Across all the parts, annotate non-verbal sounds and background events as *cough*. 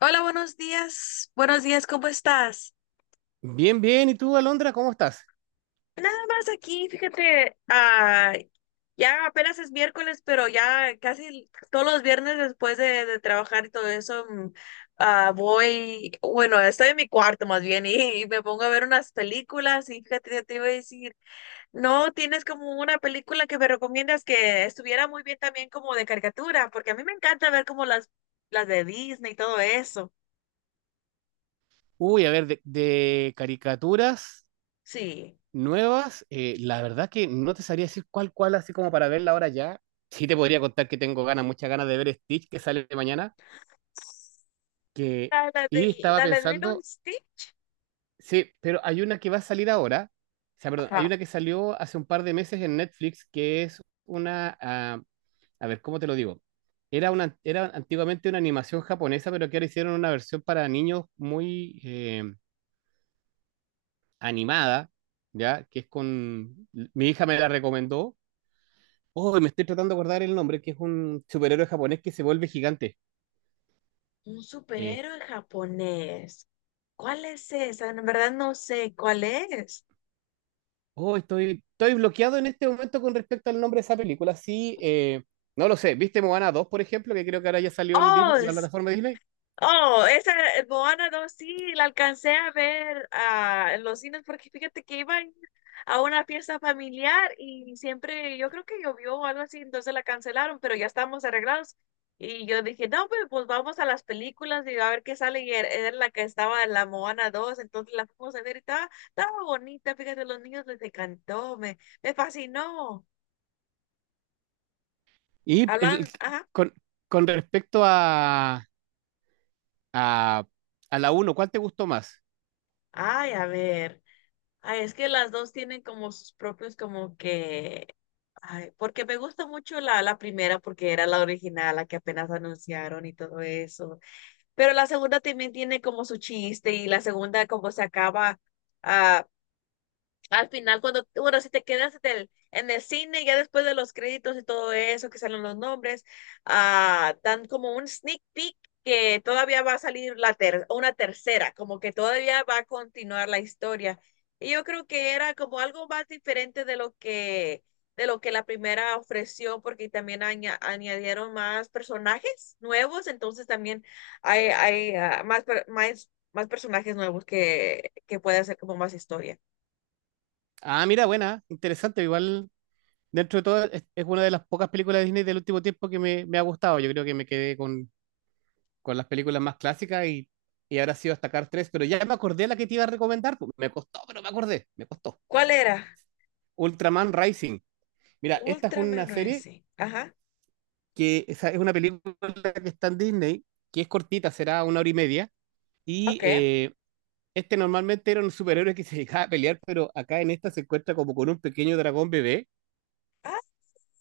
Hola, buenos días. Buenos días, ¿cómo estás? Bien, bien. ¿Y tú, Alondra, cómo estás? Nada más aquí, fíjate, ya apenas es miércoles, pero ya casi todos los viernes después de trabajar y todo eso, voy, bueno, estoy en mi cuarto más bien y me pongo a ver unas películas y fíjate, ya te iba a decir, no, tienes como una película que me recomiendas que estuviera muy bien también como de caricatura, porque a mí me encanta ver como las de Disney y todo eso. Uy, a ver, de caricaturas Sí. nuevas, la verdad que no te sabría decir cuál, así como para verla ahora ya. Sí te podría contar que tengo ganas, muchas ganas de ver Stitch que sale mañana, que La, la y del, estaba la, la de Lilo y pensando, Stitch. sí, pero hay una que va a salir ahora, o sea, perdón, hay Ajá. una que salió hace un par de meses en Netflix que es una, a ver, ¿cómo te lo digo? Era antiguamente una animación japonesa, pero que ahora hicieron una versión para niños muy animada, ¿ya? Que es con. Mi hija me la recomendó. Oh, me estoy tratando de acordar el nombre, que es un superhéroe japonés que se vuelve gigante. Un Eh, superhéroe japonés. ¿Cuál es esa? En verdad no sé cuál es. oh, estoy bloqueado en este momento con respecto al nombre de esa película. Sí, no lo sé. ¿Viste Moana 2, por ejemplo? Que creo que ahora ya salió en Oh, la plataforma de Disney. Oh, esa Moana dos sí, la alcancé a ver en los cines porque fíjate que iba a ir a una fiesta familiar y siempre, yo creo que llovió o algo así, entonces la cancelaron, pero ya estábamos arreglados. Y yo dije, no, pues vamos a las películas y a ver qué sale. Y era la que estaba en la Moana dos, entonces la fuimos a ver y estaba bonita, fíjate, los niños les encantó, me fascinó. Y el- Hablan, ajá, con, con respecto a, a la uno, ¿cuál te gustó más? ay, a ver. Ay, es que las dos tienen como sus propios, como que, ay, porque me gusta mucho la primera porque era la original, la que apenas anunciaron y todo eso, pero la segunda también tiene como su chiste y la segunda como se acaba, ah, al final, cuando, bueno, si te quedas en en el cine, ya después de los créditos y todo eso, que salen los nombres, dan como un sneak peek que todavía va a salir la tercera, como que todavía va a continuar la historia. Y yo creo que era como algo más diferente de de lo que la primera ofreció, porque también añadieron más personajes nuevos, entonces también hay más personajes nuevos que puede hacer como más historia. Ah, mira, buena, interesante, igual dentro de todo, es una de las pocas películas de Disney del último tiempo que me ha gustado. Yo creo que me quedé con las películas más clásicas y ahora sí hasta Cars 3, pero ya me acordé la que te iba a recomendar. Pues, me costó, pero me acordé, me costó. ¿Cuál era? Ultraman Rising. Mira, esta es Ultraman una serie Rising. Ajá. que esa es una película que está en Disney, que es cortita, será una hora y media, y Ok. Este normalmente era un superhéroe que se dedicaba a pelear, pero acá en esta se encuentra como con un pequeño dragón bebé. Ah,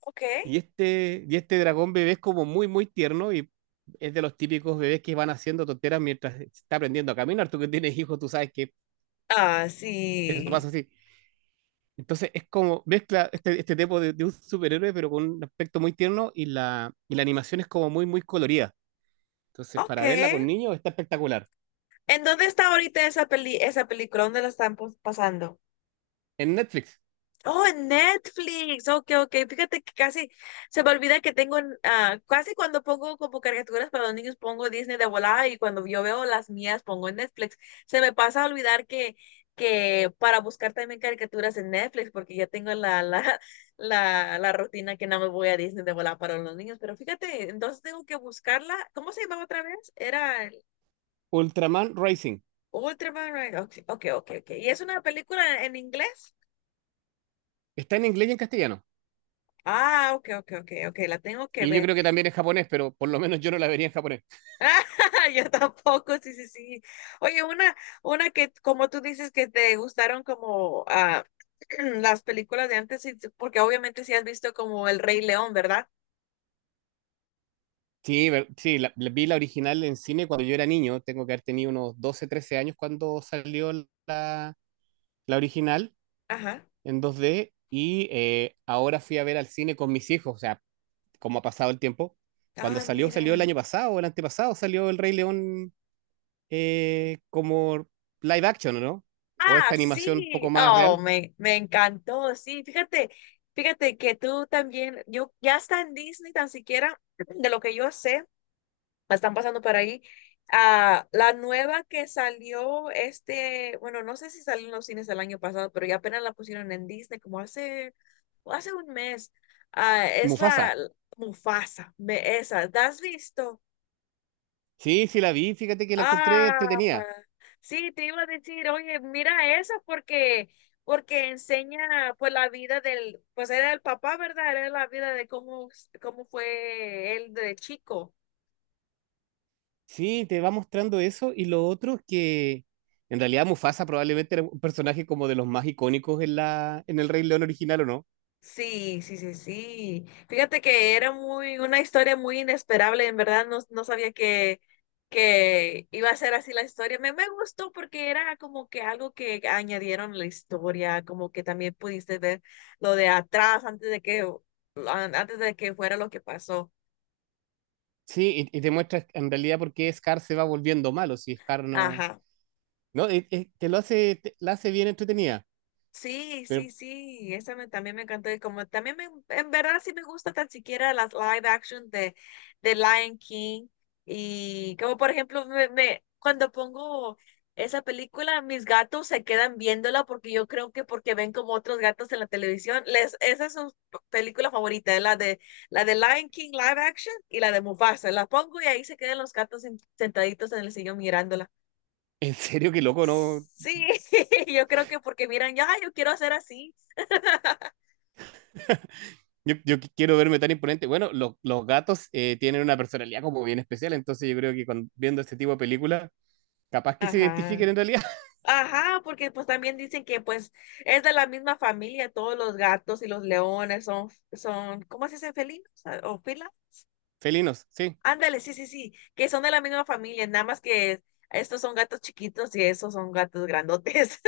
ok. Y este dragón bebé es como muy, muy tierno y es de los típicos bebés que van haciendo tonteras mientras se está aprendiendo a caminar. Tú que tienes hijos, tú sabes que Ah, eso pasa sí. así. Entonces es como mezcla este tipo de un superhéroe, pero con un aspecto muy tierno y y la animación es como muy, muy colorida. Entonces, Ok. para verla con niños está espectacular. ¿En dónde está ahorita esa esa película? ¿Dónde la están pasando? En Netflix, Oh, en Netflix. Ok, ok. Fíjate que casi se me olvida que tengo, casi cuando pongo como caricaturas para los niños, pongo Disney de volada y cuando yo veo las mías, pongo en Netflix. Se me pasa a olvidar que para buscar también caricaturas en Netflix, porque ya tengo la, *laughs* la rutina que no me voy a Disney de volada para los niños. Pero fíjate, entonces tengo que buscarla. ¿Cómo se llamaba otra vez? Era el Ultraman Rising. Ultraman, right? Ok, ok, ok, ok. ¿Y es una película en inglés? Está en inglés y en castellano. Ah, ok, ok, ok, ok. La tengo que Y yo ver. creo que también en japonés, pero por lo menos yo no la vería en japonés. Ah, *laughs* yo tampoco, sí, sí, sí. Oye, una que, como tú dices, que te gustaron como *clears throat* las películas de antes, porque obviamente sí has visto como El Rey León, ¿verdad? Sí, sí, vi la original en cine cuando yo era niño, tengo que haber tenido unos 12 13 años cuando salió la, la original Ajá. en 2D y ahora fui a ver al cine con mis hijos, o sea, cómo ha pasado el tiempo. Cuando Ah, salió el mira. año pasado, el antepasado, salió El Rey León como live action, ¿o no? O esta Ah, animación un poco sí. más Oh, real. Me encantó, sí. Fíjate, fíjate que tú también, yo ya está en Disney tan siquiera, *clears throat* de lo que yo sé. La están pasando por ahí. Ah, la nueva que salió este, bueno, no sé si salió en los cines el año pasado, pero ya apenas la pusieron en Disney como hace un mes. Ah, es la Mufasa. Mufasa, ve esa, ¿la has visto? Sí, sí la vi, fíjate que la encontré Ah, entretenida. sí, te iba a decir, oye, mira esa porque enseña pues la vida del, pues era el papá, ¿verdad? Era la vida de cómo fue él de chico. Sí, te va mostrando eso y lo otro es que en realidad Mufasa probablemente era un personaje como de los más icónicos en la en el Rey León original, ¿o no? Sí, sí, sí, sí. Fíjate que era muy, una historia muy inesperable, en verdad no sabía que iba a ser así la historia. Me gustó porque era como que algo que añadieron a la historia, como que también pudiste ver lo de atrás antes de antes de que fuera lo que pasó. Sí, y te muestra en realidad por qué Scar se va volviendo malo, si Scar no. Ajá. No, es- te lo hace, te- la hace bien entretenida, Sí, pero sí, sí, esa también me encantó y como también me, en verdad sí me gusta tan siquiera las live action de Lion King y como por ejemplo cuando pongo esa película mis gatos se quedan viéndola porque yo creo que porque ven como otros gatos en la televisión, les, esa es su película favorita, la de Lion King live action y la de Mufasa, la pongo y ahí se quedan los gatos sentaditos en el sillón mirándola. en serio, qué loco, ¿no? Sí, *laughs* yo creo que porque miran, ya, yo quiero hacer así. Yo quiero verme tan imponente. Bueno, los gatos tienen una personalidad como bien especial, entonces yo creo que viendo este tipo de películas, capaz que se Ajá. identifiquen en realidad. Ajá, porque pues también dicen que pues es de la misma familia, todos los gatos y los leones son, ¿cómo se dice? ¿Felinos? Ah, ¿o fila? *laughs* Felinos, sí. Ándale, sí, sí, sí, que son de la misma familia, nada más que estos son gatos chiquitos y esos son gatos grandotes.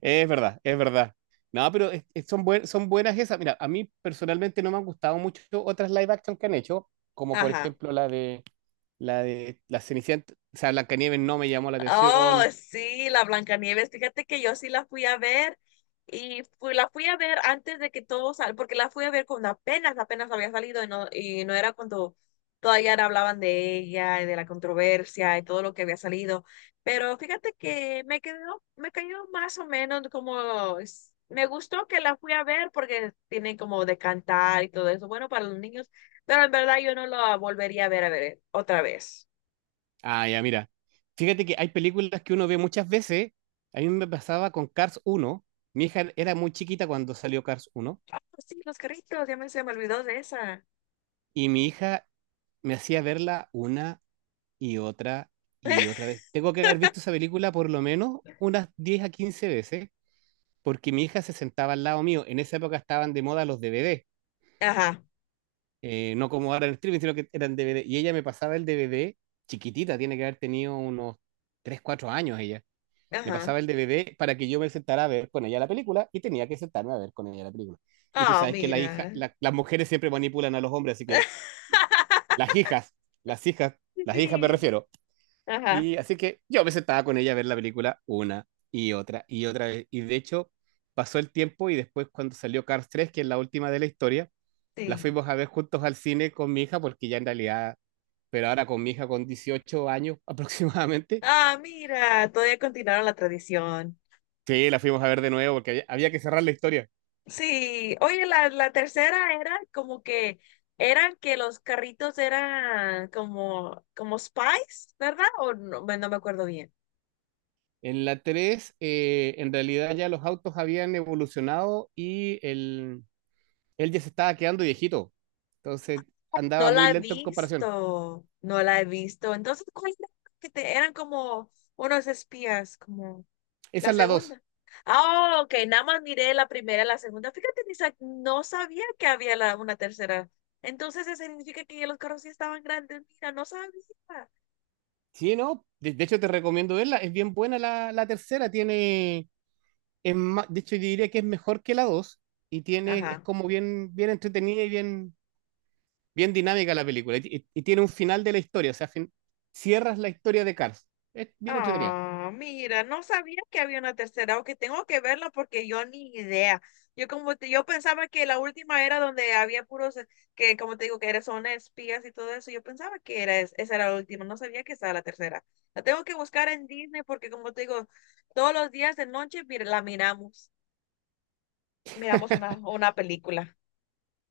Es verdad, es verdad. No, pero son buenas esas. Mira, a mí personalmente no me han gustado mucho otras live action que han hecho, *laughs* como por Ajá. ejemplo la de la Cenicienta, o sea, Blancanieves no me llamó la Oh, atención. sí, la Blancanieves. Fíjate que yo sí la fui a ver la fui a ver antes de que todo sal, porque la fui a ver cuando apenas había salido y y no era cuando todavía no hablaban de ella y de la controversia y todo lo que había salido. Pero fíjate que me me cayó más o menos como, me gustó que la fui a ver porque tiene como de cantar y todo eso, bueno, para los niños, pero en verdad yo no la volvería a ver, otra vez. Ah, ya, mira. Fíjate que hay películas que uno ve muchas veces. A mí me pasaba con Cars uno. Mi hija era muy chiquita cuando salió Cars uno Ah, pues sí, los carritos, ya me se me olvidó de esa. y mi hija me hacía verla una y otra y *laughs* otra vez. Tengo que haber visto esa película por lo menos unas 10 a 15 veces porque mi hija se sentaba al lado mío. En esa época estaban de moda los DVD, Ajá, no como ahora en el streaming, sino que eran DVD. Y ella me pasaba el DVD, chiquitita, tiene que haber tenido unos 3 4 años ella. Me pasaba ajá. el DVD para que yo me sentara a ver con ella la película y tenía que sentarme a ver con ella la película. Y tú Ah, sabes que mira. Las mujeres siempre manipulan a los hombres, así que *laughs* las hijas, las hijas, Sí, las hijas me sí. refiero. Ajá, Y así que yo me sentaba con ella a ver la película una y otra vez. Y de hecho, pasó el tiempo y después cuando salió Cars tres que es la última de la historia, la sí. fuimos a ver juntos al cine con mi hija, porque ya en realidad, pero ahora con mi hija con 18 años *laughs* aproximadamente, Ah, mira, todavía continuaron la tradición. sí, la fuimos a ver de nuevo porque había que cerrar la historia. Sí, oye, la tercera era como que eran que los carritos eran como, como spies, ¿verdad? O no, no me acuerdo bien. En la 3 en realidad ya los autos habían evolucionado y él ya se estaba quedando viejito. Entonces No andaba muy la he lento en comparación. visto, no la he visto. Entonces, ¿cuál era? Que te, eran como unos espías, como. Esa La es la dos. segunda. Ah, ok, nada más miré la primera, la segunda. Fíjate, ni sa- no sabía que había una tercera. Entonces, eso significa que ya los carros sí estaban grandes. Mira, no sabía. Sí, no, de hecho te recomiendo verla, es bien buena la tercera, tiene, de hecho yo diría que es mejor que la dos, y tiene, es Ajá. como bien, bien entretenida y bien, bien dinámica la película, y tiene un final de la historia, o sea, cierras la historia de Cars, es bien entretenida. Ah, mira, no sabía que había una tercera, o que tengo que verla porque yo ni idea. Yo como yo pensaba que la última era donde había puros que como te digo que eran son espías y todo eso. Yo pensaba que era esa era la última, no sabía que estaba la tercera. La tengo que buscar en Disney porque como te digo, todos los días de noche mira, la miramos, miramos *laughs* una película.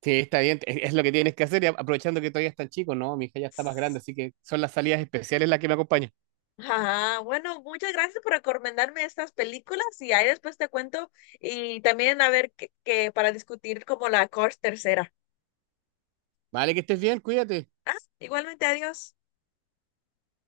Sí, está bien, es lo que tienes que hacer, y aprovechando que todavía están chicos, ¿no? Mi hija ya está más grande, así que son las salidas especiales las que me acompañan. Ajá, bueno, muchas gracias por recomendarme estas películas y ahí después te cuento y también a ver que para discutir como la Cors tercera. Vale, que estés bien, cuídate. Ah, igualmente, adiós.